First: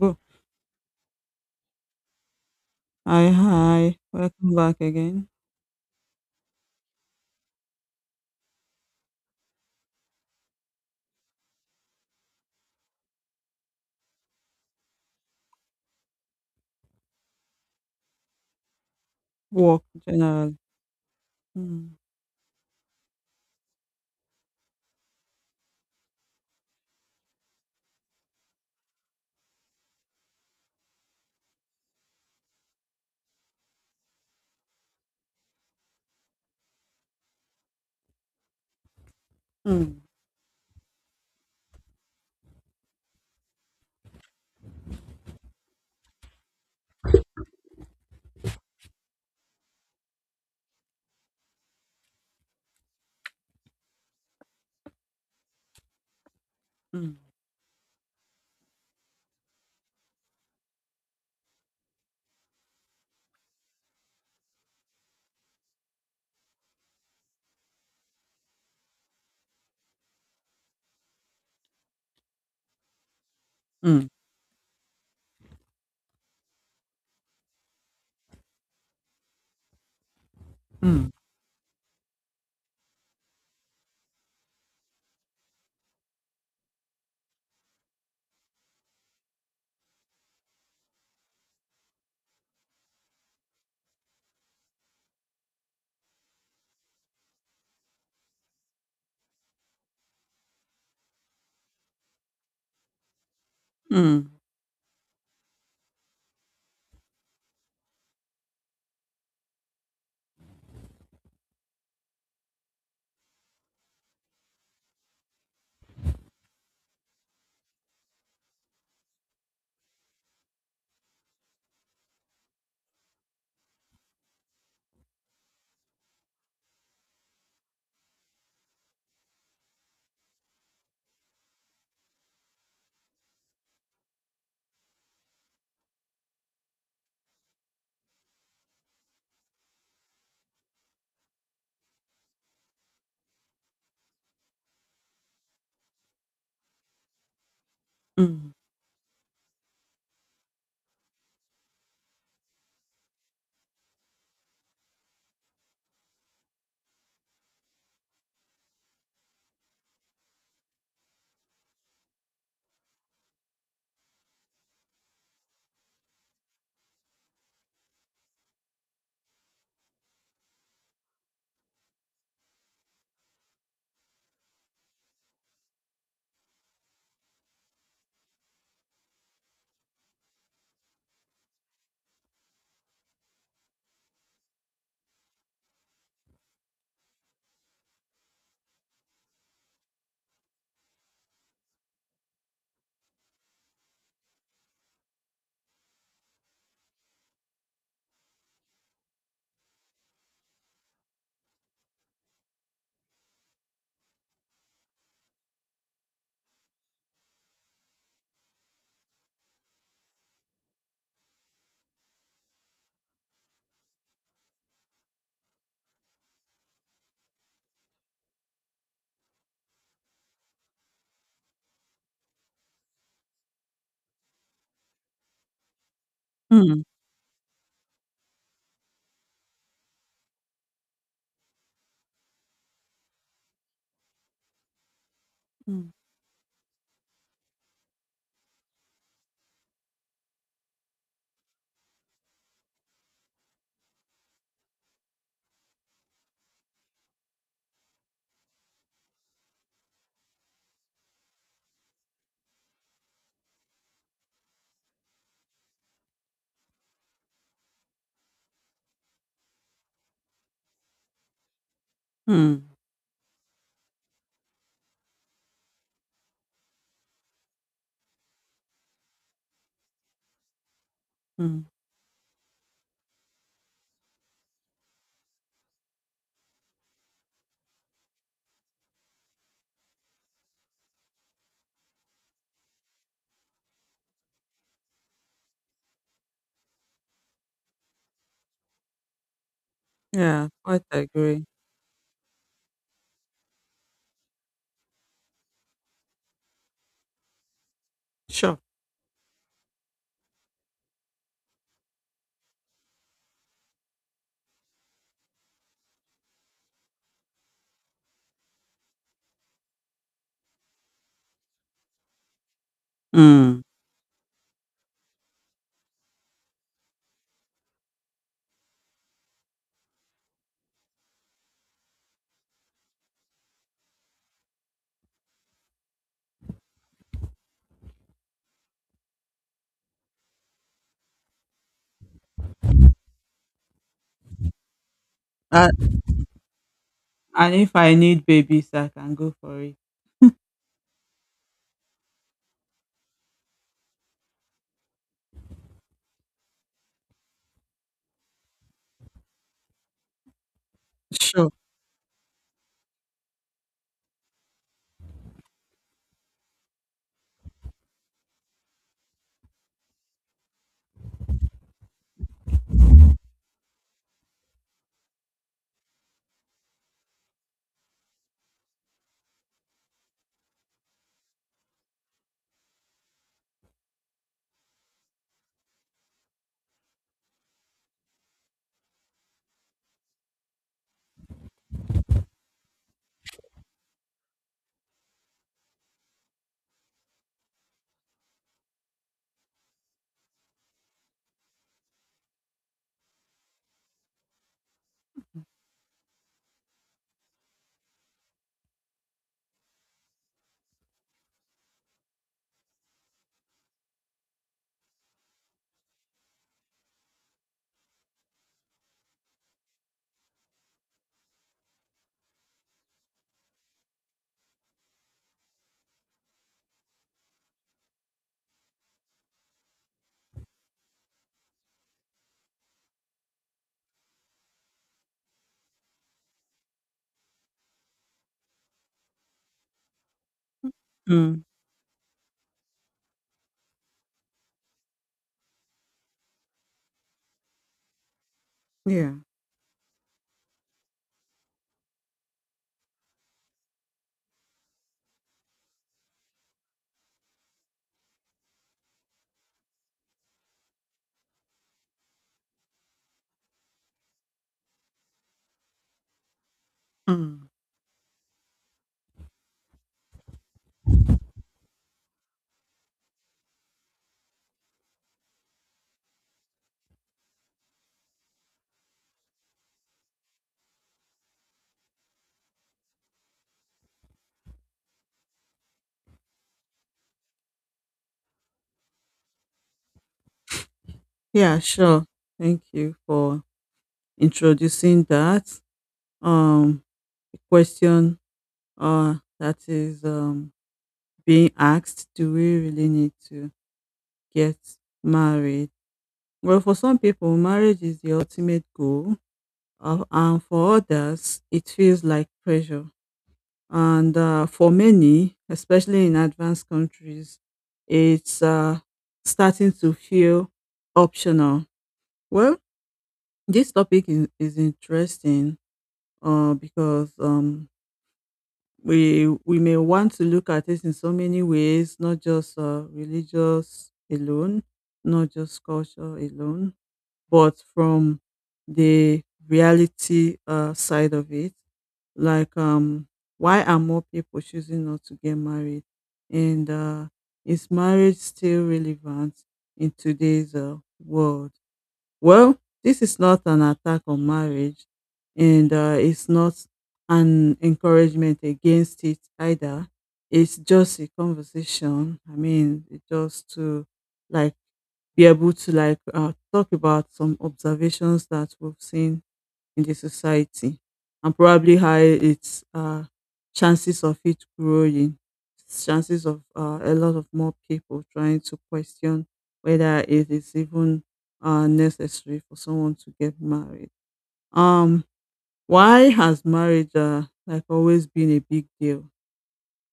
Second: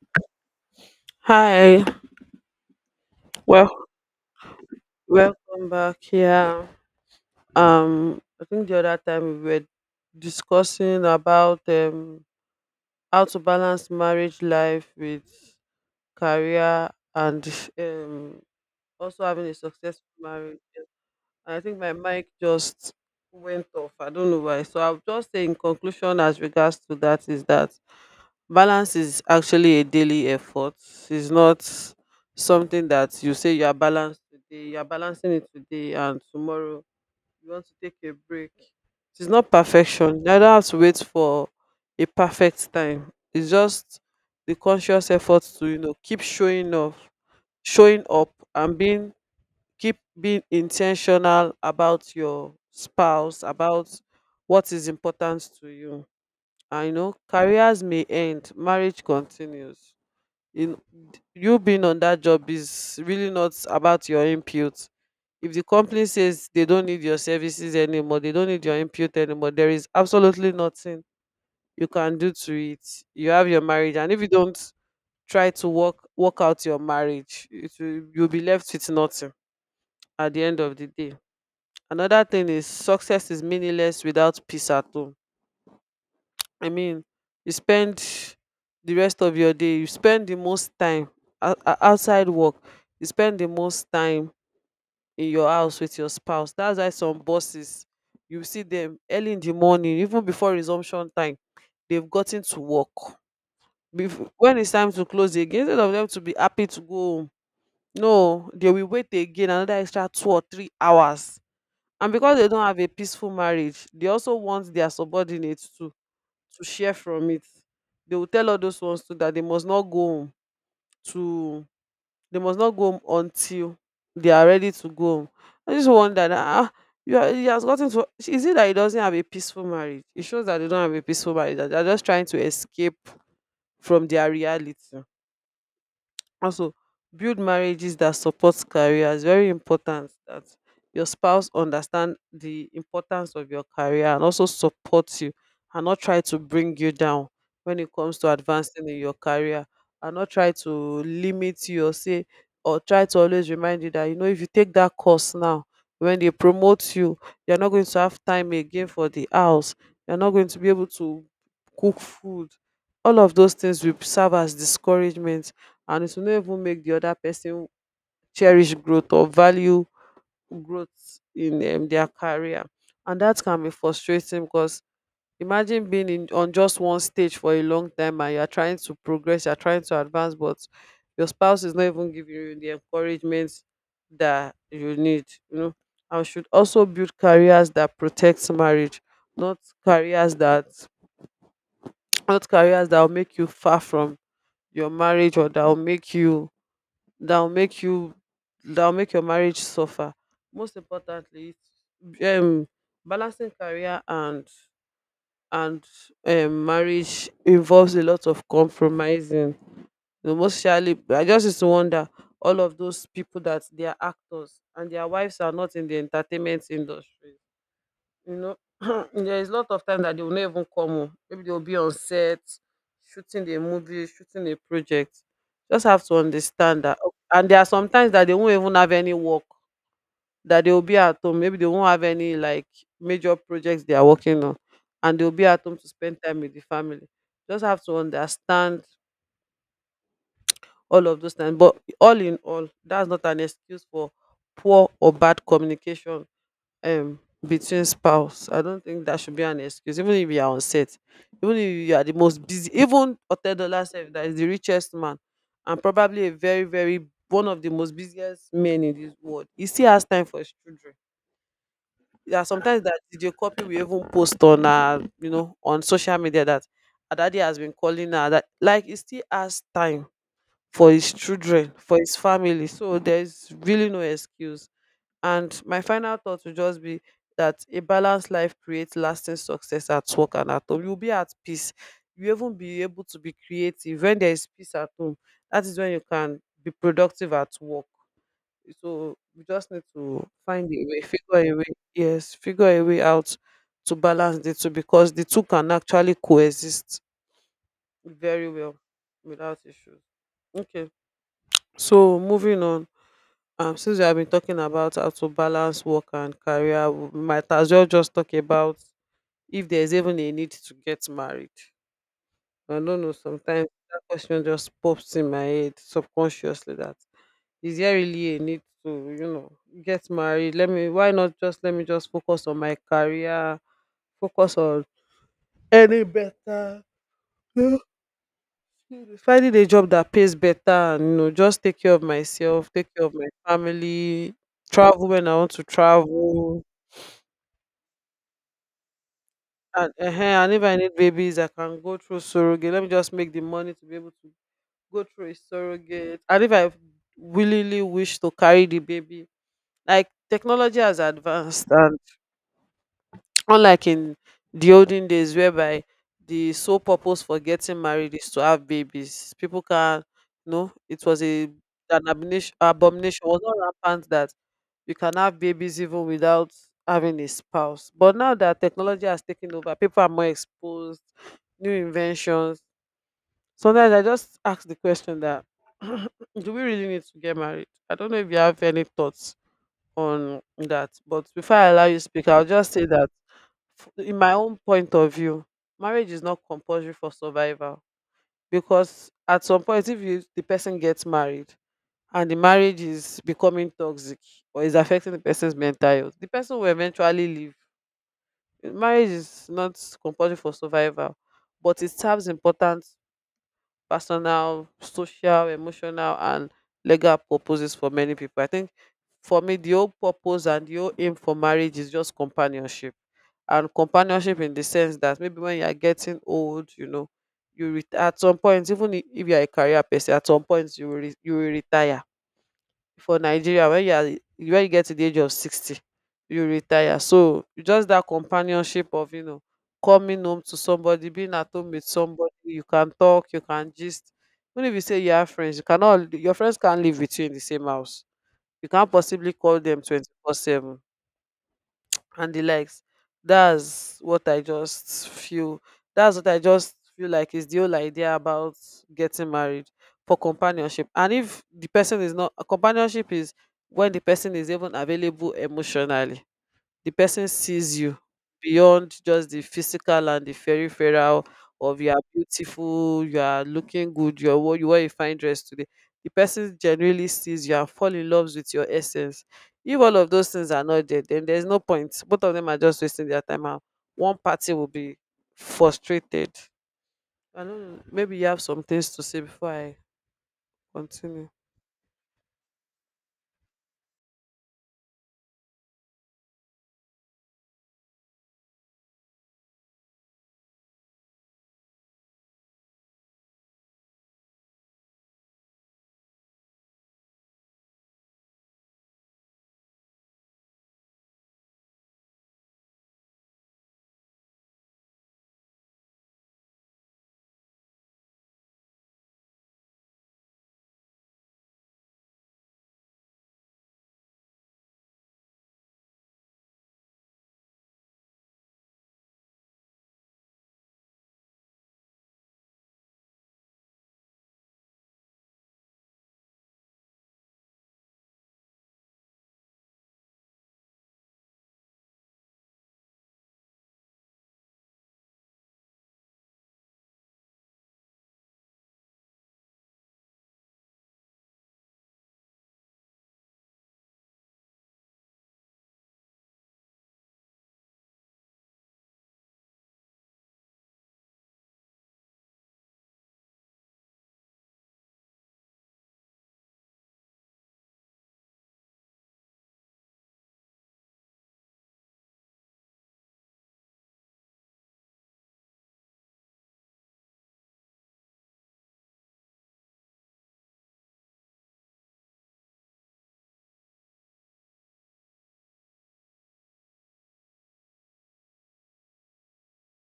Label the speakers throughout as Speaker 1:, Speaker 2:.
Speaker 1: Go.
Speaker 2: Hi,
Speaker 1: "Hi,
Speaker 2: well,
Speaker 1: hi, welcome back again."
Speaker 2: welcome back. Yeah, I think the other time we were discussing about how to balance marriage life with career, and also having a
Speaker 1: Work
Speaker 2: successful
Speaker 1: generally.
Speaker 2: marriage. I think my
Speaker 1: Mm,
Speaker 2: mic just went off. I don't know why. So I'll just say, in conclusion as regards to that, is that balance is actually a daily effort. It's not something that you say you are balanced today, you are balancing it today and tomorrow you want to take a break. It's not
Speaker 1: mm,
Speaker 2: perfection. You don't have to wait for a perfect time. It's just the conscious effort to, you know, keep showing up and being keep being intentional about your spouse, about what is important to you. I know
Speaker 1: mm,
Speaker 2: careers may end, marriage continues. In you being on that job is really not about your input. If the company says they don't need your services anymore, they don't need your input anymore, there is absolutely nothing you can do to it. You have your marriage,
Speaker 1: mm,
Speaker 2: and if you don't try to work out your marriage, it will, you'll be left with nothing at the end of the
Speaker 1: mm,
Speaker 2: day. Another thing is success is meaningless without peace at home. I mean, you spend the rest of your day, you spend the most time outside work, you spend the most time in your house with your spouse. That's why some bosses, you see them early in the morning, even before resumption time, they've gotten to work.
Speaker 1: mm,
Speaker 2: When it's time to close again, instead of them to be happy to go home, no, they will wait again another extra 2 or 3 hours. And because they don't have a peaceful marriage, they also want their subordinates to share from it. They will tell all those ones too that they must not go home to they must not go home until they are ready to go home. I just wonder that you are, he has gotten to, is it that he doesn't have a peaceful marriage? It shows that they don't have a peaceful marriage, that they're just trying to escape from their reality. Also, build marriages that support careers. Very important that your spouse understand the importance of your career and also support you and not try to bring you down when it comes to
Speaker 1: mm,
Speaker 2: advancing in your career, and not try to limit you or say or try to always remind you that, you know, if you take that course now, when they promote you, you're not going to have time again for the house, you're not going to be able to cook food. All of those things will serve as discouragement, and it will not even make the other person cherish growth or value growth in their career. And that can be frustrating because imagine being in on just one stage for a long time and you are trying to progress, you are trying to advance, but your spouse is not even giving you the encouragement that you need, you know. And we should also build careers that protect marriage, not careers that will make you far from your marriage, or that will make you that'll make you that'll make your marriage suffer. Most importantly, it's, um, balancing career and and marriage involves a lot of compromising. You know, most surely, I just used to wonder all of those people that they are actors and their wives are not in the entertainment industry. You know, there is a lot of time that they will not even come home. Maybe they'll be on set, shooting a movie, shooting a project. Just have to
Speaker 1: mm,
Speaker 2: understand that. And there are some times that they won't even have any work, that they will be at home. Maybe they won't have any like major projects they are working on, and they'll be at home to
Speaker 1: mm,
Speaker 2: spend time with the family. Just have to understand all of those things. But all in all, that's not an excuse for poor or bad communication um between spouse. I don't think that should be an excuse, even if you are on set, even if you are the most busy. Even Otedola sef, that is the richest man and probably a very, very one of the most busiest men in this world, he still has time for his children. Yeah,
Speaker 1: mm,
Speaker 2: sometimes that video copy we even post on you know on social media, that her daddy has been calling her, that like he still has time for his
Speaker 1: mm.
Speaker 2: children, for his family. So there's really no excuse. And my final thought will just be that a balanced life creates lasting success at work and at home. You'll be at peace. You even be able to be creative. When there is peace at home, that is when you can be productive at work. So we just need to
Speaker 1: Yeah,
Speaker 2: find a
Speaker 1: quite
Speaker 2: way, figure
Speaker 1: agree.
Speaker 2: a way, yes, figure a way out to balance the two, because the two can actually coexist very
Speaker 1: Sure.
Speaker 2: well without issues. Okay. So moving on, since we have been talking about how to balance work and career, we might as well just talk about if there's even a need to get married. I don't know,
Speaker 1: Mm.
Speaker 2: sometimes that question just pops in my head subconsciously that is there really a need to, you know, get married? Let me Why not just let me just focus on my career, focus on any better finding a job that pays better, and you know just take care of myself, take care of my family, travel when I want to
Speaker 1: Uh,
Speaker 2: travel,
Speaker 1: And if I need babies, I can go for it.
Speaker 2: and if I need babies I can go through surrogate. Let me just make the money to be able to go through a surrogate, and if I willingly wish to carry the baby, like technology has
Speaker 1: Sure.
Speaker 2: advanced and. Unlike in the olden days whereby the sole purpose for getting married is to have babies. People can, no, it was a an abomination. It was not rampant that you can have babies even without having a spouse, but now that technology has taken over, people are more exposed, new inventions. Sometimes I just ask the question that do we really need to get married? I don't know if you have any thoughts on that, but before I allow you to speak, I'll just say that in my own point of view, marriage is not compulsory for survival, because at some point, if you, the person gets married and the marriage is becoming toxic or is affecting the person's mental health, the person will eventually leave. Marriage is not compulsory for survival, but it serves important personal, social, emotional, and legal purposes for many people. I think for me, the whole purpose and the whole aim for marriage is just companionship. And companionship in the sense that maybe when you are getting old, you know, you at some point, even if you are a career person, at some point you will, you will retire. For Nigeria, when you are when you get to the age of 60, you retire. So just that companionship of, you know, coming home to somebody, being
Speaker 1: Mm.
Speaker 2: at home with somebody you can talk, you can gist. Even if you say you have friends, you cannot, your friends can't live with you in the same house, you can't
Speaker 1: Yeah.
Speaker 2: possibly call them 24/7 and the likes. That's what I just feel. That's what I just feel like is the whole idea about getting married, for companionship. And if the person is not, companionship is when the person is even available emotionally, the person
Speaker 1: Mm.
Speaker 2: sees you beyond just the physical and the peripheral of you are beautiful, you are looking good, you are you wear a fine dress today. The person genuinely sees you and fall in love with your essence. If all of those things are not there, then there's no point. Both of them are just wasting their time. And one party will be frustrated. I don't know. Maybe you have some things to say before I continue.
Speaker 1: Yeah, sure. Thank you for introducing that. Um a question that is being asked, do we really need to get married? Well, for some people, marriage is the ultimate goal, and for others, it feels like pressure. And for many, especially in advanced countries, it's starting to feel optional. Well, this topic is interesting because we may want to look at it in so many ways, not just religious alone, not just culture alone but from the reality side of it, like why are more people choosing not to get married, and is marriage still relevant in today's world? Well, this is not an attack on marriage, and it's not an encouragement against it either. It's just a conversation. I mean, it's just to like be able to like talk about some observations that we've seen in the society and probably how its chances of it growing, chances of a lot of more people trying to question whether it is even necessary for someone to get married. Um, why has marriage like always been a big deal?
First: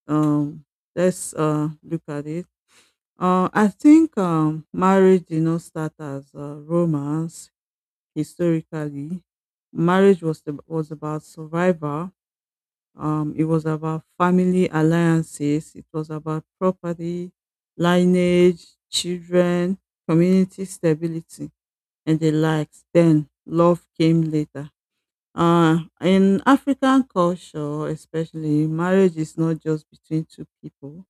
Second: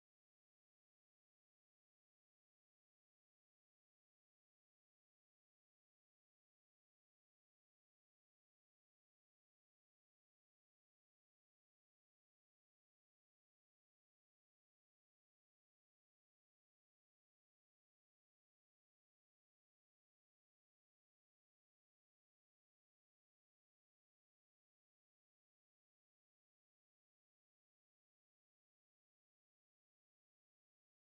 Speaker 1: Um, let's look at it. I think marriage did not start as a romance historically. Marriage was was about survival. It was about family alliances. It was about property, lineage, children, community stability, and the likes. Then love came later. In African culture, especially, marriage is not just between two people.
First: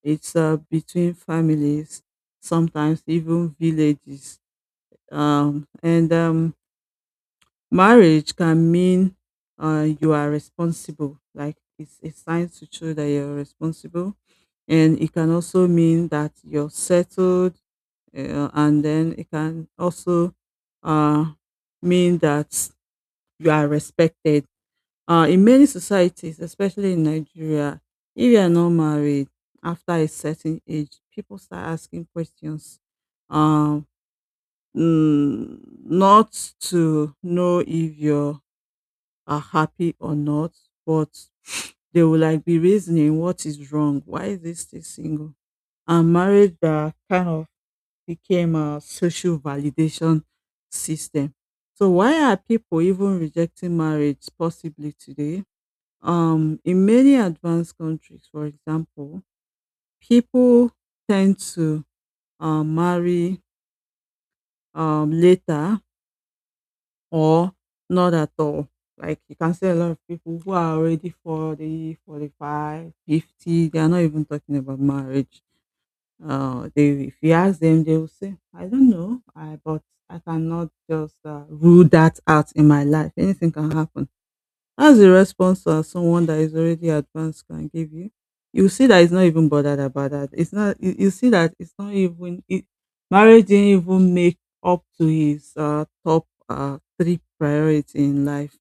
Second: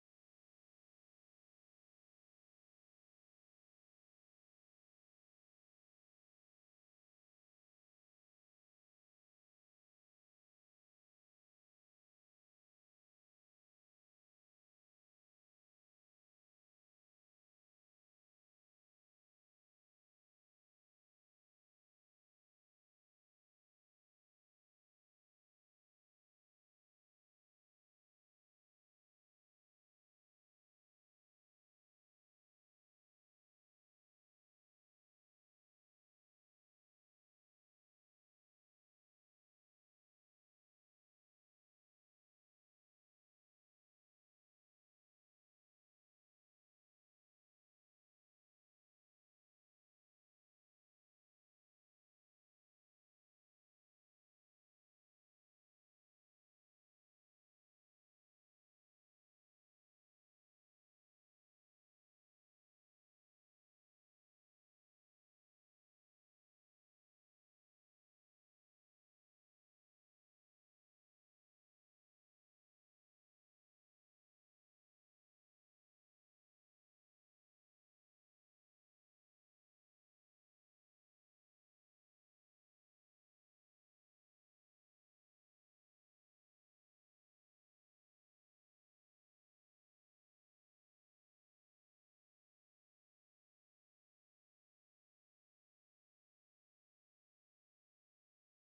Speaker 1: It's between families, sometimes even villages. And marriage can mean you are responsible. Like it's a sign to show that you're responsible. And it can also mean that you're settled. And then it can also uh, mean that you are respected in many societies, especially in Nigeria. If you are not married after a certain age, people start asking questions. Um, mm, Not to know if you are happy or not, but they will like be reasoning what is wrong, why is this still single? And marriage that kind of became a social validation system. So why are people even rejecting marriage possibly today? In many advanced countries, for example, people tend to marry later or not at all. Like you can see a lot of people who are already 40, 45, 50, they are not even talking about marriage. They, if you ask them, they will say, I don't know, but I cannot just rule that out in my life. Anything can happen. As a response to someone that is already advanced can give you? You see that it's not even bothered about that. It's not. You see that it's not even. Marriage didn't even make up to his top three priority in life.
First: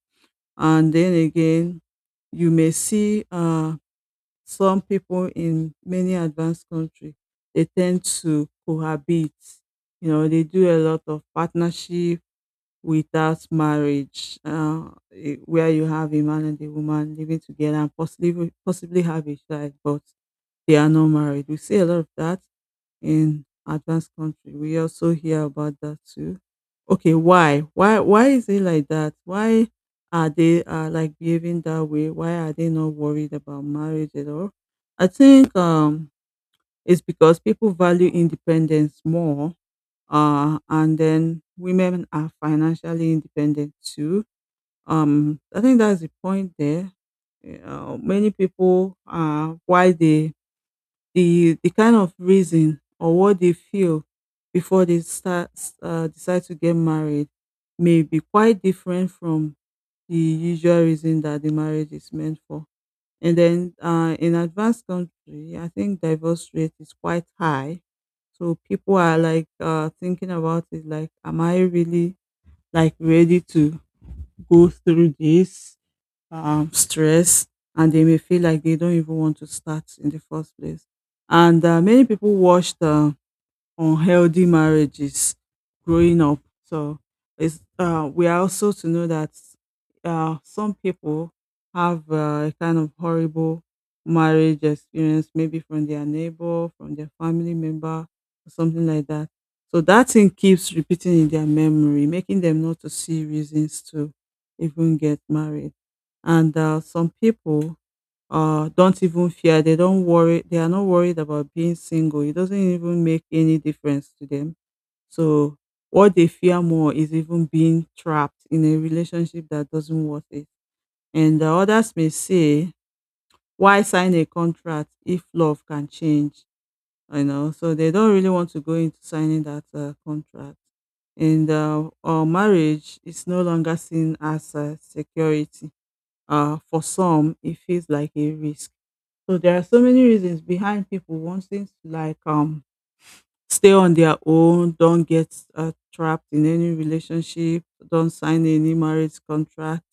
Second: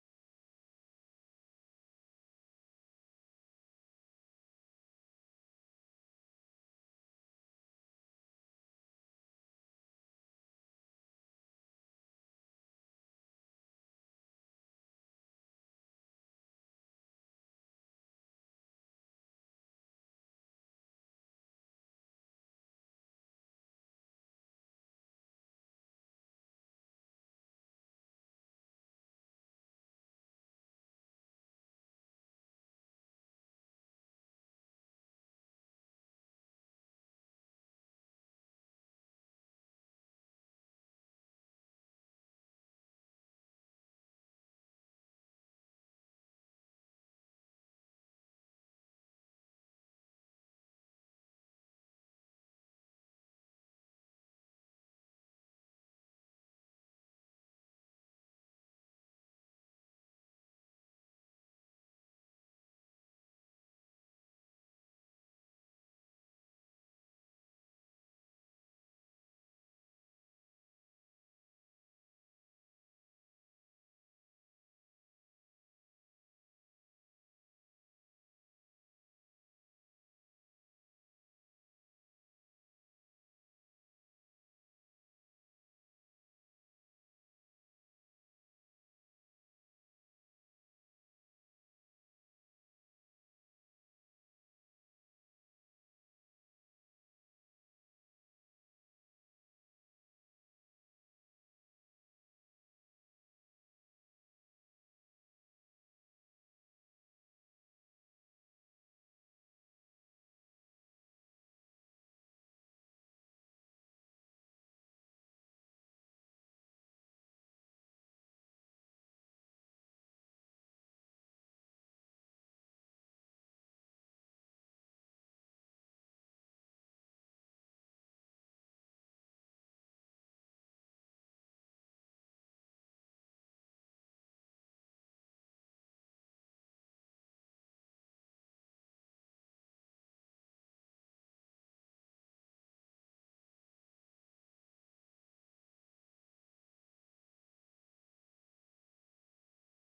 Speaker 1: And then again, you may see some people in many advanced countries. They tend to cohabit. You know, they do a lot of partnership without marriage, where you have a man and a woman living together and possibly have a child, but they are not married. We see a lot of that in advanced country. We also hear about that too. Okay, why? Why? Why is it like that? Why are they like behaving that way? Why are they not worried about marriage at all? I think it's because people value independence more, and then women are financially independent too. I think that's the point there. Many people are why they the kind of reason or what they feel before they start decide to get married may be quite different from the usual reason that the marriage is meant for. And then in advanced country, I think divorce rate is quite high. So people are like thinking about it, like, am I really like ready to go through this stress, and they may feel like they don't even want to start in the first place. And many people watch the unhealthy marriages growing up. So it's we are also to know that some people have a kind of horrible marriage experience, maybe from their neighbor, from their family member, or something like that. So that thing keeps repeating in their memory, making them not to see reasons to even get married. And some people don't even fear. They don't worry. They are not worried about being single. It doesn't even make any difference to them. So what they fear more is even being trapped in a relationship that doesn't worth it. And the others may say, why sign a contract if love can change? You know, so they don't really want to go into signing that contract. And marriage is no longer seen as a security. For some, it feels like a risk, so there are so many reasons behind people wanting to like stay on their own, don't get trapped in any relationship, don't sign any marriage contract.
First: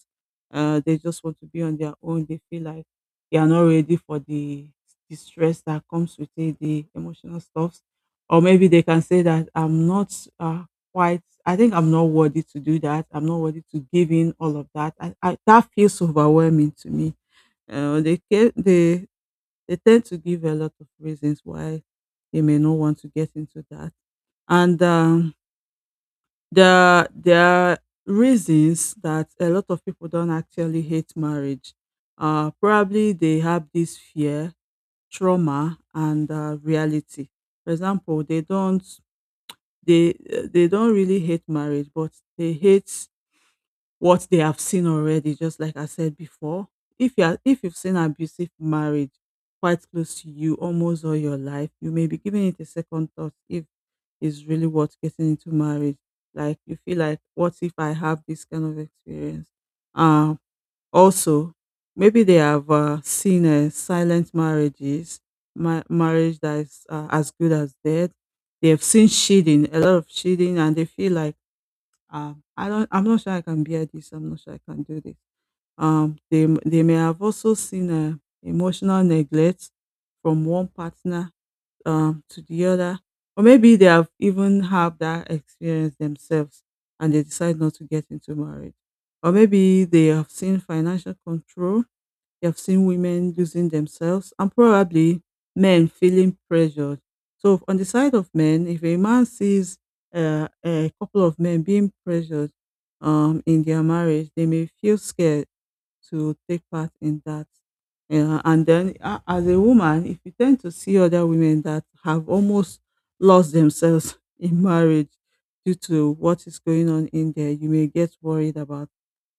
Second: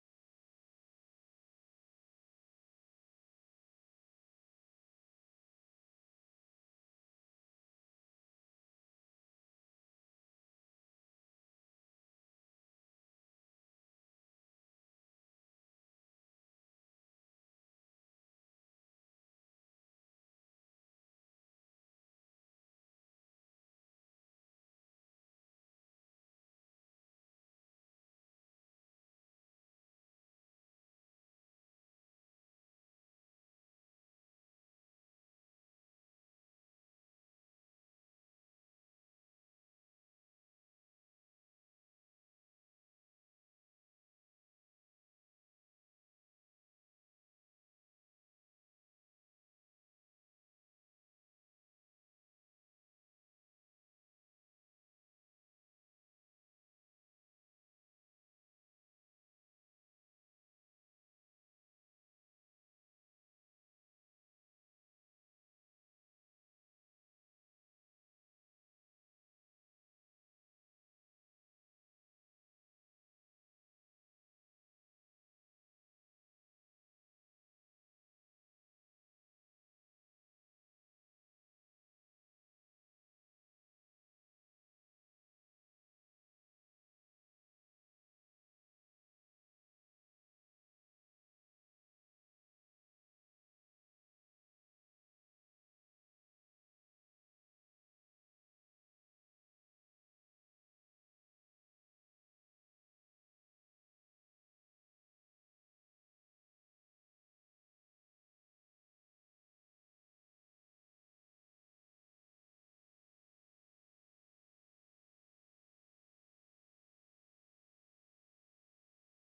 Speaker 1: They just want to be on their own. They feel like they are not ready for the stress that comes with it, the emotional stuff. Or maybe they can say that I'm not quite. I think I'm not worthy to do that. I'm not worthy to give in all of that. That feels overwhelming to me. Uh, they ca- they they tend to give a lot of reasons why they may not want to get into that. And there are reasons that a lot of people don't actually hate marriage. Probably they have this fear, trauma, and reality. For example, they don't really hate marriage, but they hate what they have seen already, just like I said before. If you've seen abusive marriage quite close to you almost all your life, you may be giving it a second thought if it's really worth getting into marriage. Like you feel like, what if I have this kind of experience? Um, Also, maybe they have seen silent marriages, marriage that is as good as dead. They have seen cheating, a lot of cheating, and they feel like I'm not sure I can bear this. I'm not sure I can do this. They may have also seen emotional neglect from one partner to the other, or maybe they have even have that experience themselves and they decide not to get into marriage, or maybe they have seen financial control. You've seen women losing themselves and probably men feeling pressured. So on the side of men, if a man sees a couple of men being pressured in their marriage, they may feel scared to take part in that. And then as a woman, if you tend to see other women that have almost lost themselves in marriage due to what is going on in there, you may get worried about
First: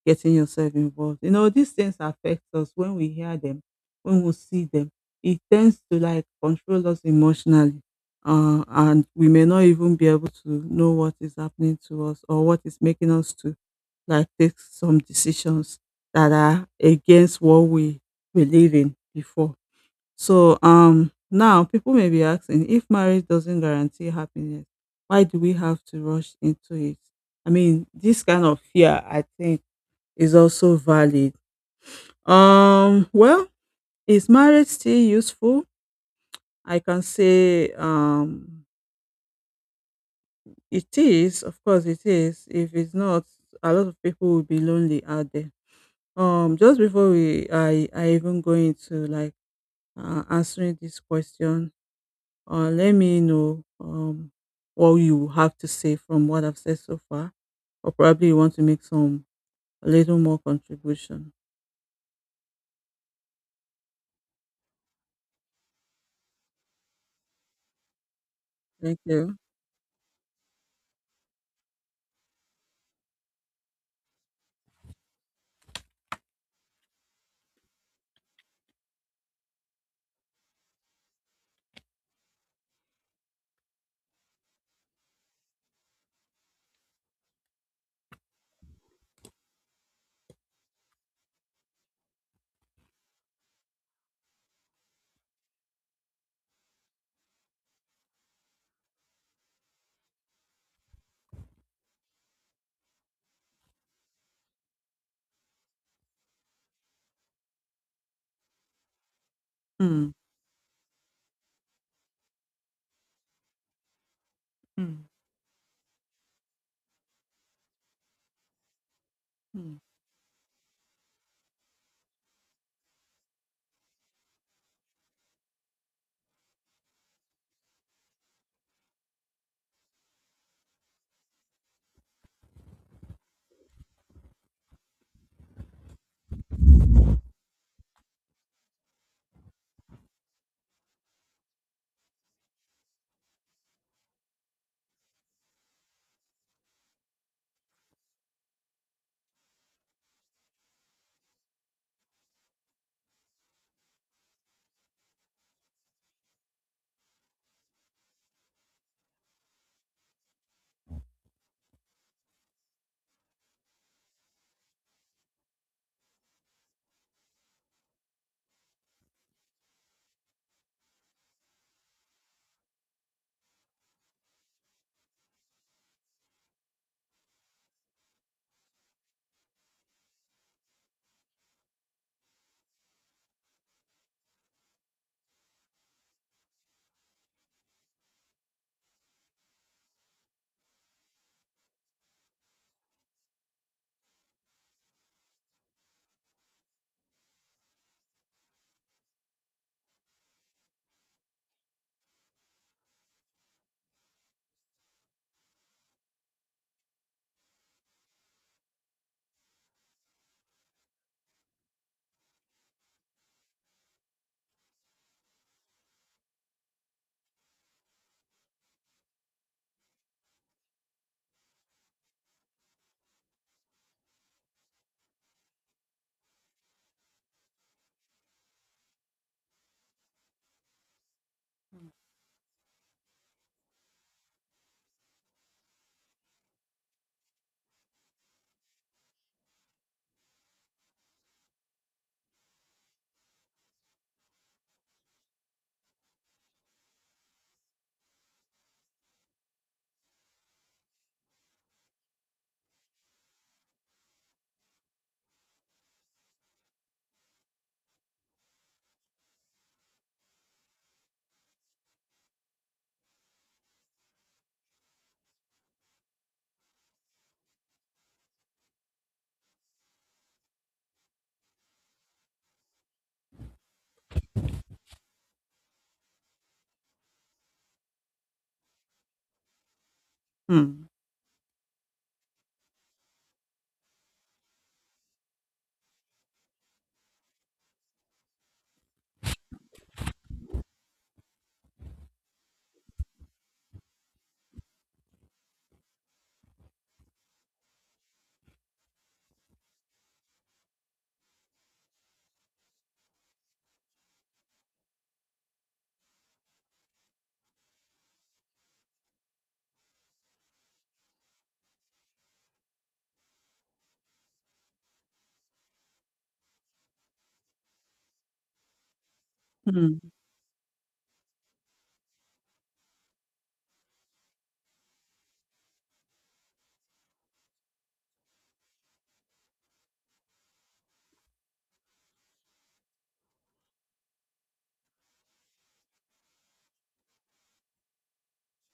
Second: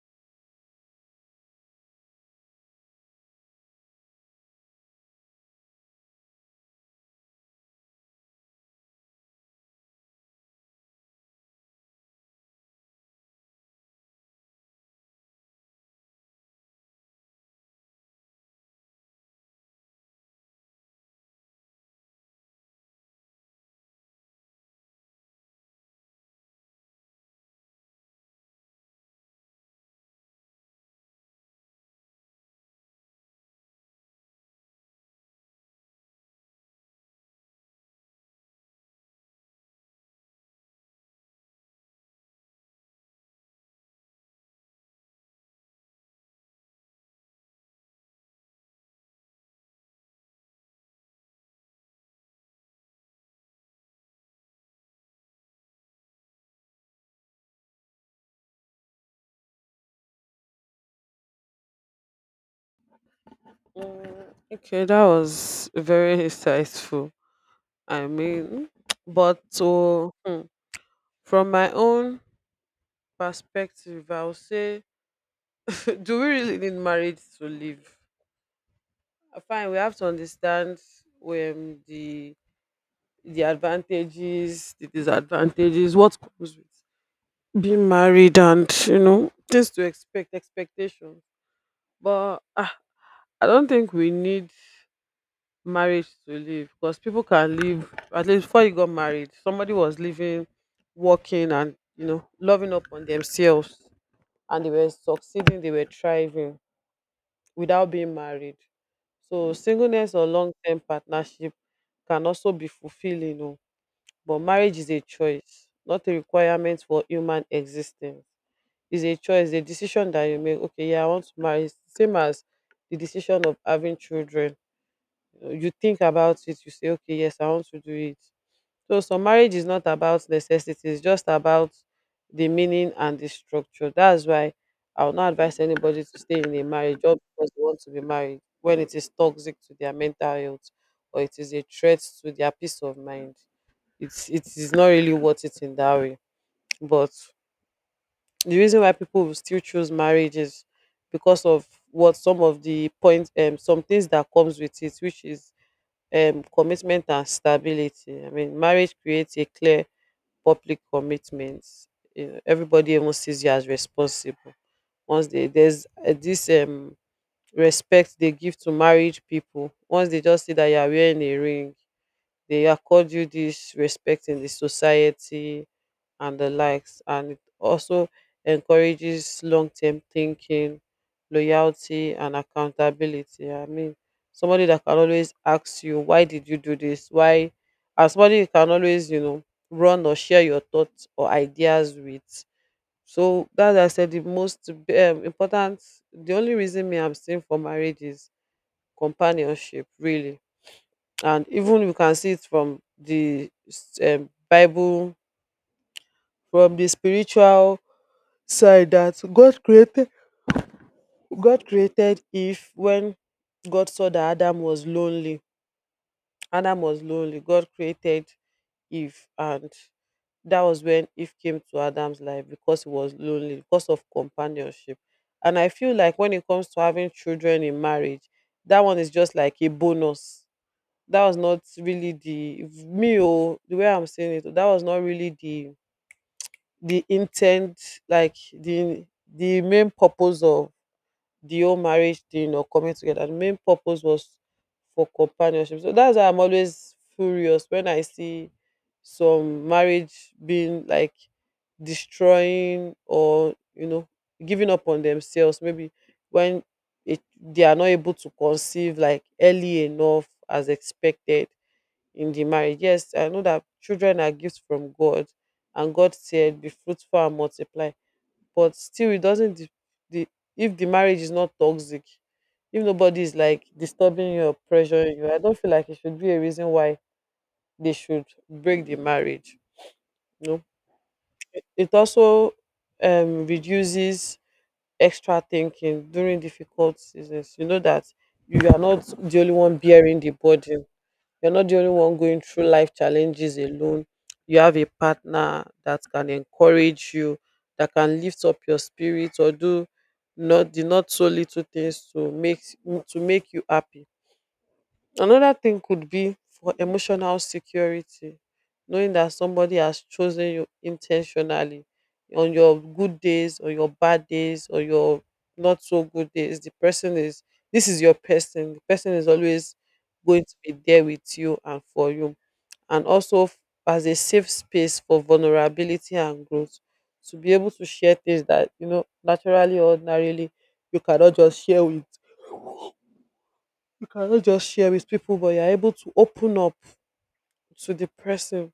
Speaker 1: getting yourself involved. You know, these things affect us when we hear them, when we see them. It tends to like control us emotionally. And we may not even be able to know what is happening to us or what is making us to like take some decisions that are against what we believe in before. So now people may be asking, if marriage doesn't guarantee happiness, why do we have to rush into it? I mean, this kind of fear, I think is also valid. Well, is marriage still useful? I can say it is. Of course, it is. If it's not, a lot of people will be lonely out there. Just before I even go into like answering this question, let me know what you have to say from what I've said so far, or probably you want to make some a little more contribution.
Speaker 2: Mm, okay, that was very insightful. I mean,
Speaker 1: Thank you.
Speaker 2: but to from my own perspective, I would say, do we really need marriage to live? Fine, we have to understand when the advantages, the disadvantages, what comes with being married, and you know things to expect, expectation. But I don't think we need marriage to live, because people can live. At least before you got married, somebody was living, working, and you know loving up on themselves, and they were succeeding, they were thriving without being married. So
Speaker 1: Hmm.
Speaker 2: singleness or long term partnership can also be fulfilling, oh, but marriage is a
Speaker 1: Hmm.
Speaker 2: choice, not a requirement for human existence. It's a choice, a
Speaker 1: Hmm.
Speaker 2: decision that you make. Okay, yeah, I want to marry. It's the same as the decision of having children. You know, you think about it, you say, okay, yes, I want to do it. So some marriage is not about necessity, it's just about the meaning and the structure. That's why I would not advise anybody to stay in a marriage just because they want to be married when it is toxic to their mental health or it is a threat to their peace of mind. It is not really worth it in that way. But the reason why people will still choose marriage is because of what some of the points some things that comes with it, which is commitment and stability. I mean, marriage creates a clear public commitments. You know, everybody even sees you as responsible. Once they There's this respect they give to married people. Once they just see that you are wearing a ring, they accord you this respect in the society and the likes, and it also encourages long-term thinking, loyalty, and accountability. I mean, somebody that can always ask you, why did you do this, why? And somebody you can always, you know, run or share your thoughts or ideas with. So that I said the most important, the only reason me I'm staying for marriage is companionship, really. And even you can see it from the Bible, from the spiritual side that God created Eve. When God saw that Adam was lonely, God created Eve, and that was when Eve came to Adam's life because he was lonely, because of companionship. And I feel like when it comes to having children in marriage, that one is just like a bonus. That was not really the, me, oh, the way I'm saying it, that was not really the intent, like the main purpose of the whole marriage thing or coming together. The main purpose was for companionship. So that's why I'm always furious when I see some marriage being like destroying, or, you know, giving up on themselves, maybe when they are not able to conceive like early enough as expected in the marriage. Yes, I know that children are gifts from God, and God said, "Be fruitful and multiply." But still, it doesn't. The If the marriage is not toxic, if nobody is like disturbing you or pressuring you, I don't feel like it should be a reason why they should break the marriage. You know,
Speaker 1: Hmm.
Speaker 2: it also reduces extra thinking during difficult seasons. You know that you are not the only one bearing the burden. You're not the only one going through life challenges alone. You have a partner that can encourage you, that can lift up your spirit, or do not the not so little things to make you happy. Another thing could be for emotional security, knowing that somebody has chosen you intentionally on your good days or your bad days or your not so good days. The person is This is your person. The person is always
Speaker 1: Hmm.
Speaker 2: going to be there with you and for you. And also as a safe space for vulnerability and growth. To be able to share things that, you know, naturally, ordinarily, you cannot just share with you cannot just share with people, but you're able to open up to the person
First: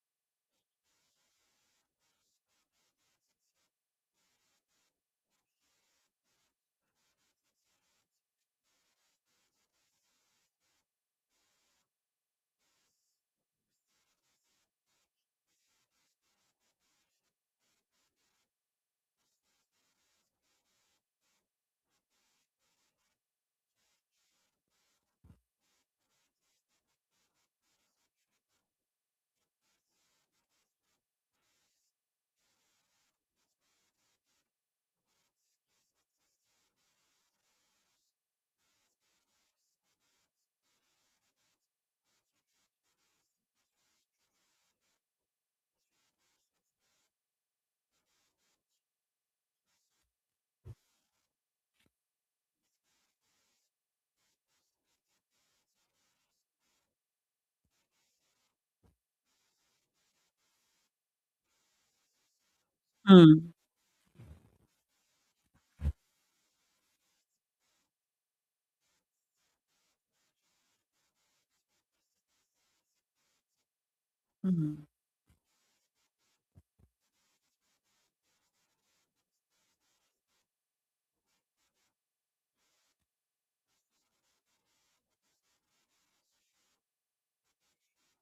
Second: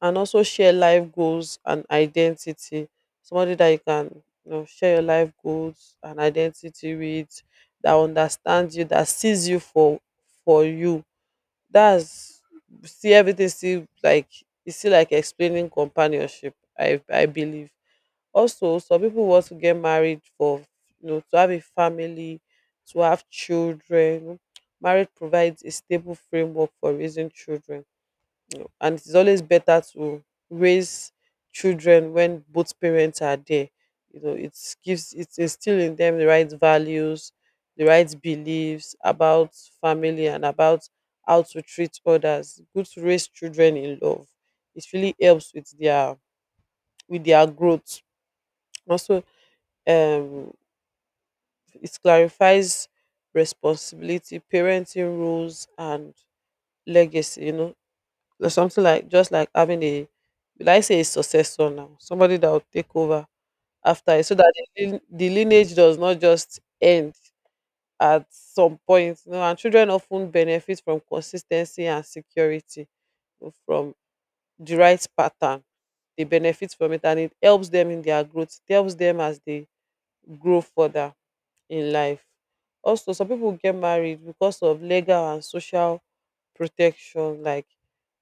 Speaker 2: and also share life goals and identity. Somebody that you can, you know, share your life goals and identity with, that understands you, that sees you for you. That's, see everything. See, like it's still like explaining companionship, I believe. Also, some people want to get married for, you know, to have a family, to have children. Marriage provides a stable framework for raising children. You know, and it's always better to raise children when both parents are there. You know, it gives it instill in them the right values, the right beliefs about family and about how to treat others. Good to raise children in love. It really helps with their growth. Also, um it clarifies responsibility, parenting rules, and legacy, you know, or something like just like having a will, I say, a successor now, somebody that will take over
Speaker 1: Mm,
Speaker 2: after it, so that the, the lineage does not just end at some point. You know, and children often benefit from consistency and security, you know, from the
Speaker 1: mm,
Speaker 2: right pattern. They benefit from it, and it helps them in their growth. It helps them as they grow further in life. Also, some people get married because of legal and social protection, like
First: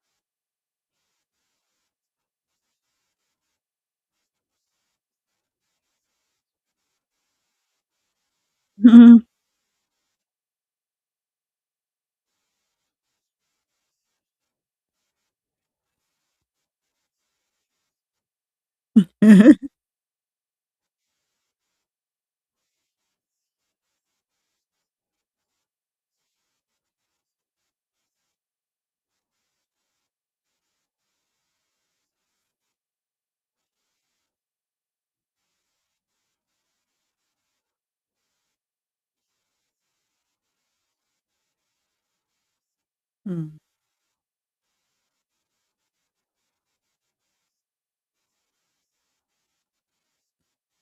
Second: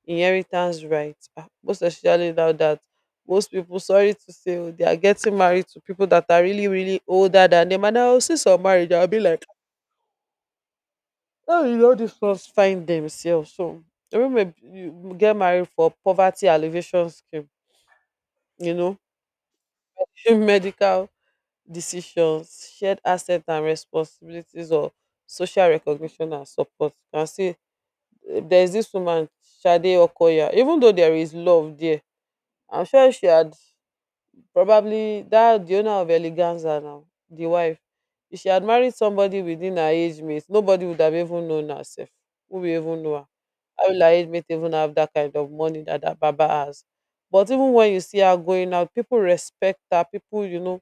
Speaker 2: inheritance rights. Ah, most especially now that most people, sorry to say, oh, they are getting married to people that are really, really older than them. And I'll see some marriage, I'll
Speaker 1: mhm,
Speaker 2: be like, oh, you know, these ones find themselves. So, women you get married for poverty alleviation scheme, you know, medical decisions, shared assets and responsibilities, or social recognition and support. You can see, eh, there is this woman, Shade Okoya. Even though there is love there, I'm sure she had probably, that the owner of Eleganza now, the wife. If she had married somebody within her age mate, nobody would have even known herself. Who will even know her?
Speaker 1: mm,
Speaker 2: How will her age mate even have that kind of money that Baba has? But even when you see her going out, people respect her. People, you know,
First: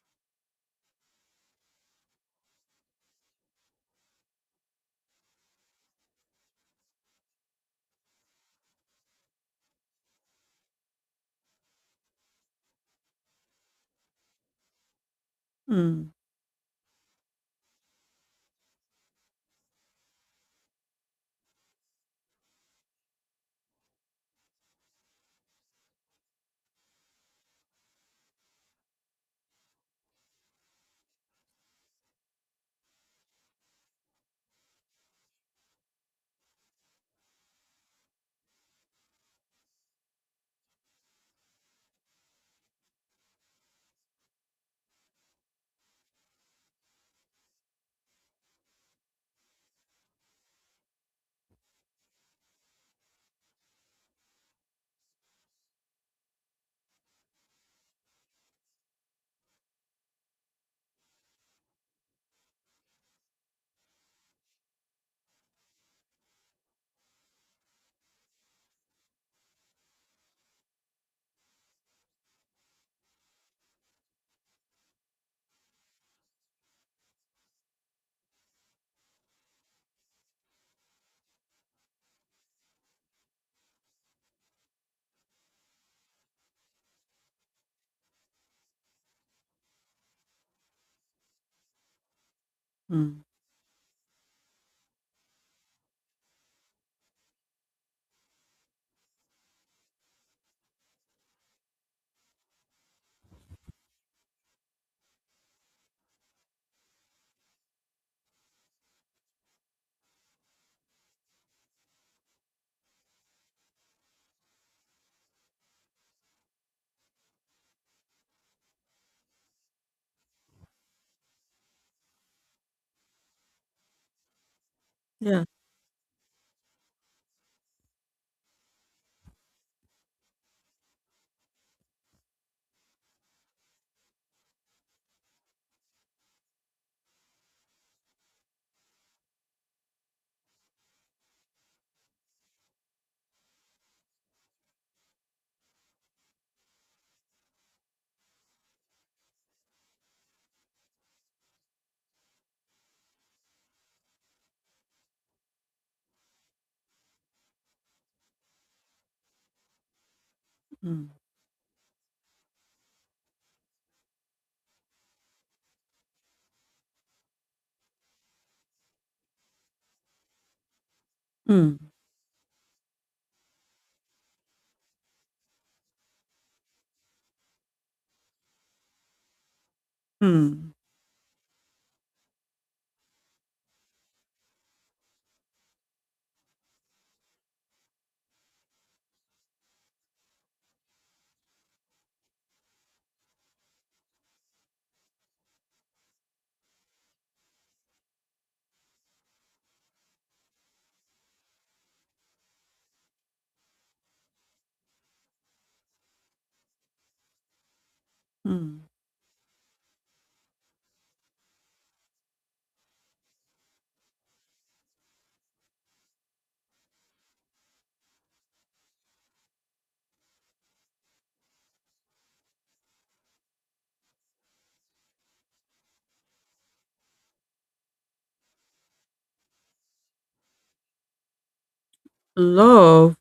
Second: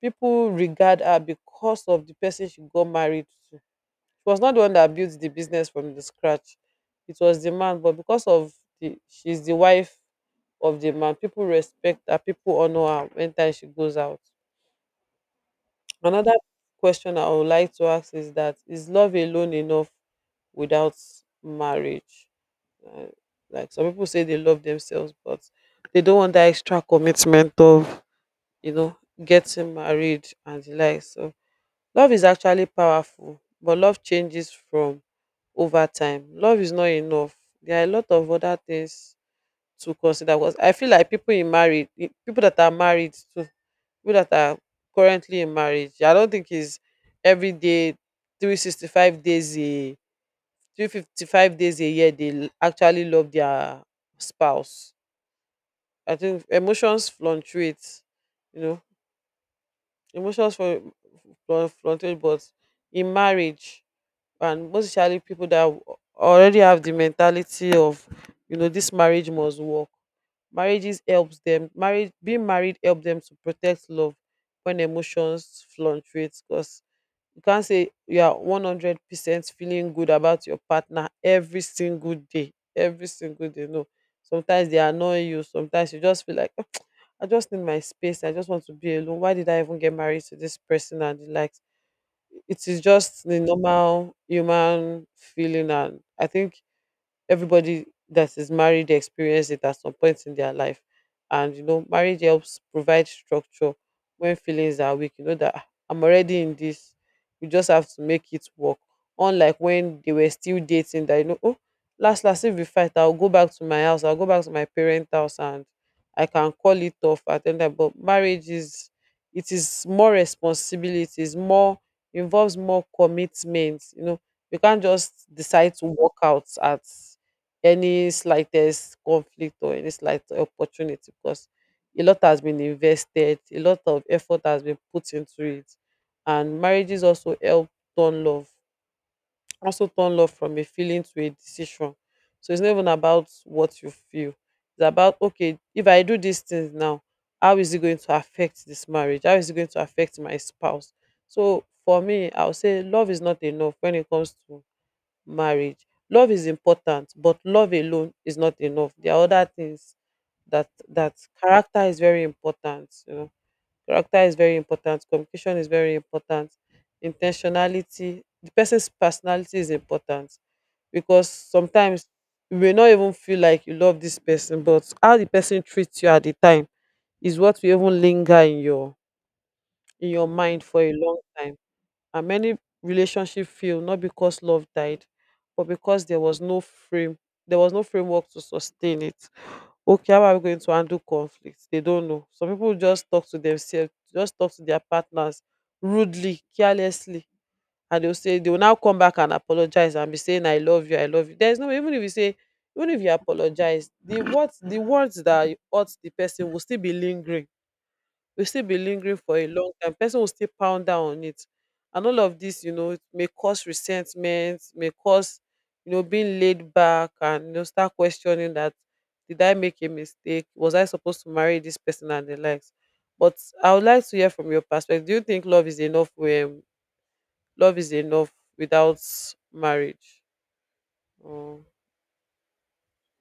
Speaker 2: people regard her because of the person she got married to. She was not the one that built the business from the scratch. It was the man, but because of the she's the wife of the man, people respect her, people honor her when time she goes out.
Speaker 1: mm,
Speaker 2: Another question I would like to ask is that, is love alone enough without marriage? Uh, like some people say they love themselves, but they don't want that extra commitment of, you know, getting married and the like. So love is actually powerful, but love changes from over time. Love is not enough. There are a lot of other things to consider. Because I feel like people in marriage, people that are married to people that are currently in marriage, I don't think is every day, 365 days a, 355 days a year they actually love their spouse. I think emotions fluctuate, you know, emotions fluctuate, but in marriage, and most especially people that already have the mentality of, you know, this marriage must work. Marriage, being married, helps them to protect love when emotions fluctuate, because you can't say you are 100% feeling good about your partner every single day, every single day, no. Sometimes they annoy you, sometimes you just feel like, "Ah, I just need my space, I just want to be alone, why did I even get married to this person," and the like. It is
Speaker 1: mm,
Speaker 2: just the normal human feeling, and I think everybody that is married experience it at some point in their life. And, you know, marriage helps provide structure when feelings are weak. You know that, "Ah, I'm already in this, you just have to make it work." Unlike when they were still dating, that, you know, oh, last last, if we fight, I'll go back to my house, I'll go back to my parents house, and I can call it off at any time. But marriage is, it is more responsibilities, more, involves more commitment, you know. You can't just
Speaker 1: yes,
Speaker 2: decide to walk out at any slightest conflict or any slight opportunity, because a lot has been invested, a lot of effort has been put into it. And marriages also help turn love, also turn love from a feeling to a decision. So it's not even about what you feel. It's about, okay, if I do these things now, how is it going to affect this marriage? How is it going to affect my spouse? So for me, I would say love is not enough when it comes to marriage. Love is important, but love alone is not enough. There are other things that
Speaker 1: mm,
Speaker 2: that character is very important. You know, character is very important. Communication is very important. Intentionality, the person's personality is important, because
Speaker 1: mm,
Speaker 2: sometimes you may not even feel like you love this person, but how the person treats you at the time is what will even linger in your mind
Speaker 1: mm,
Speaker 2: for a long time. And many relationship fail not because love died, but because there was no frame there was no framework to sustain it. Okay, how are we going to handle conflict? They don't know. Some people just talk to themselves, just talk to their partners rudely, carelessly, and they'll say, they will now come back and apologize and be saying, "I love you, I love you." There's no, even if you apologize, the words that hurt the person will still be lingering, will still be
Speaker 1: mm.
Speaker 2: lingering for a long time. Person will still pound down on it. And all of this, you know, it may cause resentment, may cause, you know, being laid back, and, you know, start questioning that, did I make a mistake? Was I supposed to marry this person, and the likes? But I would like to hear from your perspective. Do you think love is enough, when love is enough without marriage? Or
Speaker 1: Love,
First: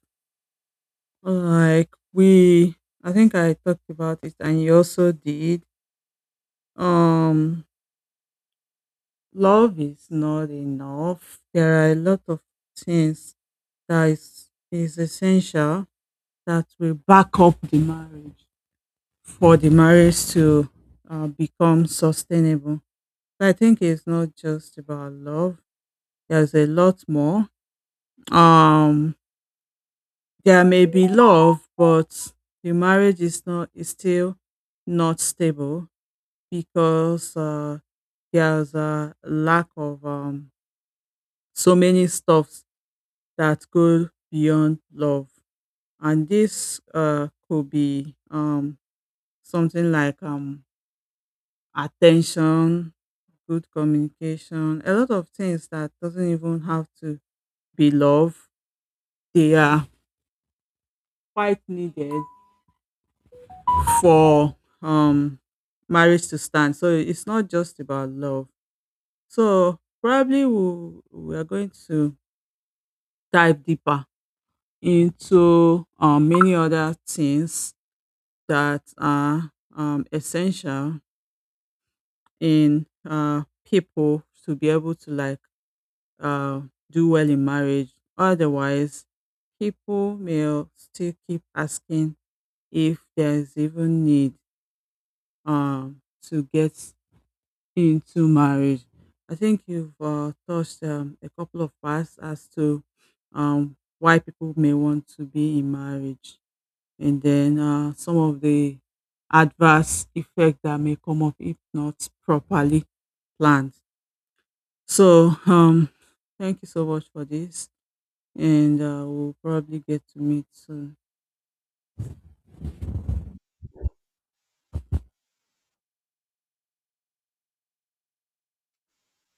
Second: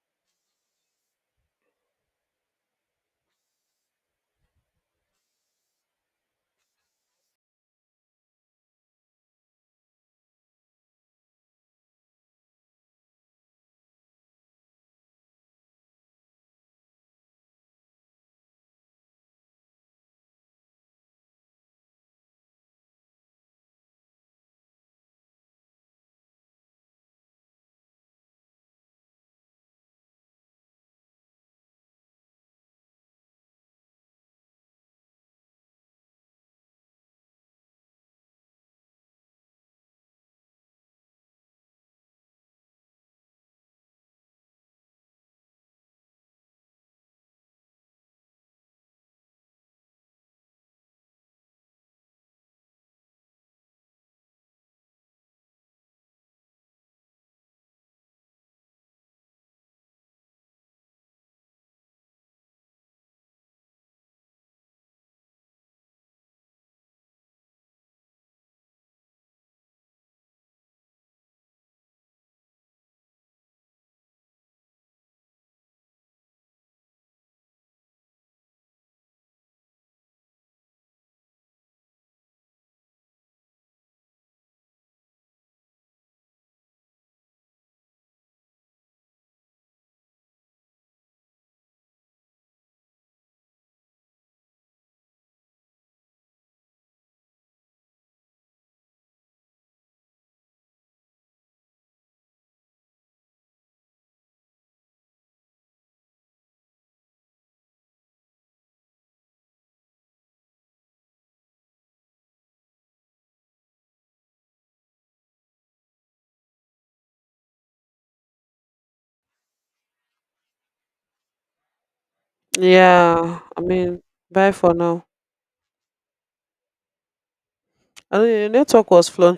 Speaker 1: like we, I think I talked about it, and you also did. Um, Love is not enough. There are a lot of things that is essential that will back up the marriage for the marriage to become sustainable. I think it's not just about love. There's a lot more. Um, there may be love, but the marriage is still not stable because there's a lack of so many stuffs that go beyond love, and this could be something like attention, good communication, a lot of things that doesn't even have to be love. They are quite needed for um marriage to stand. So it's not just about love. So probably we are going to dive deeper into many other things that are essential in people to be able to like uh, do well in marriage. Otherwise, people may still keep asking if there is even need to get into marriage. I think you've touched a couple of parts as to why people may want to be in marriage, and then some of the adverse effect that may come up if not properly planned. So, thank you so much for this, and we'll probably get to meet soon.
Speaker 2: Yeah, I mean, bye for now. I know, your network was fluctuating.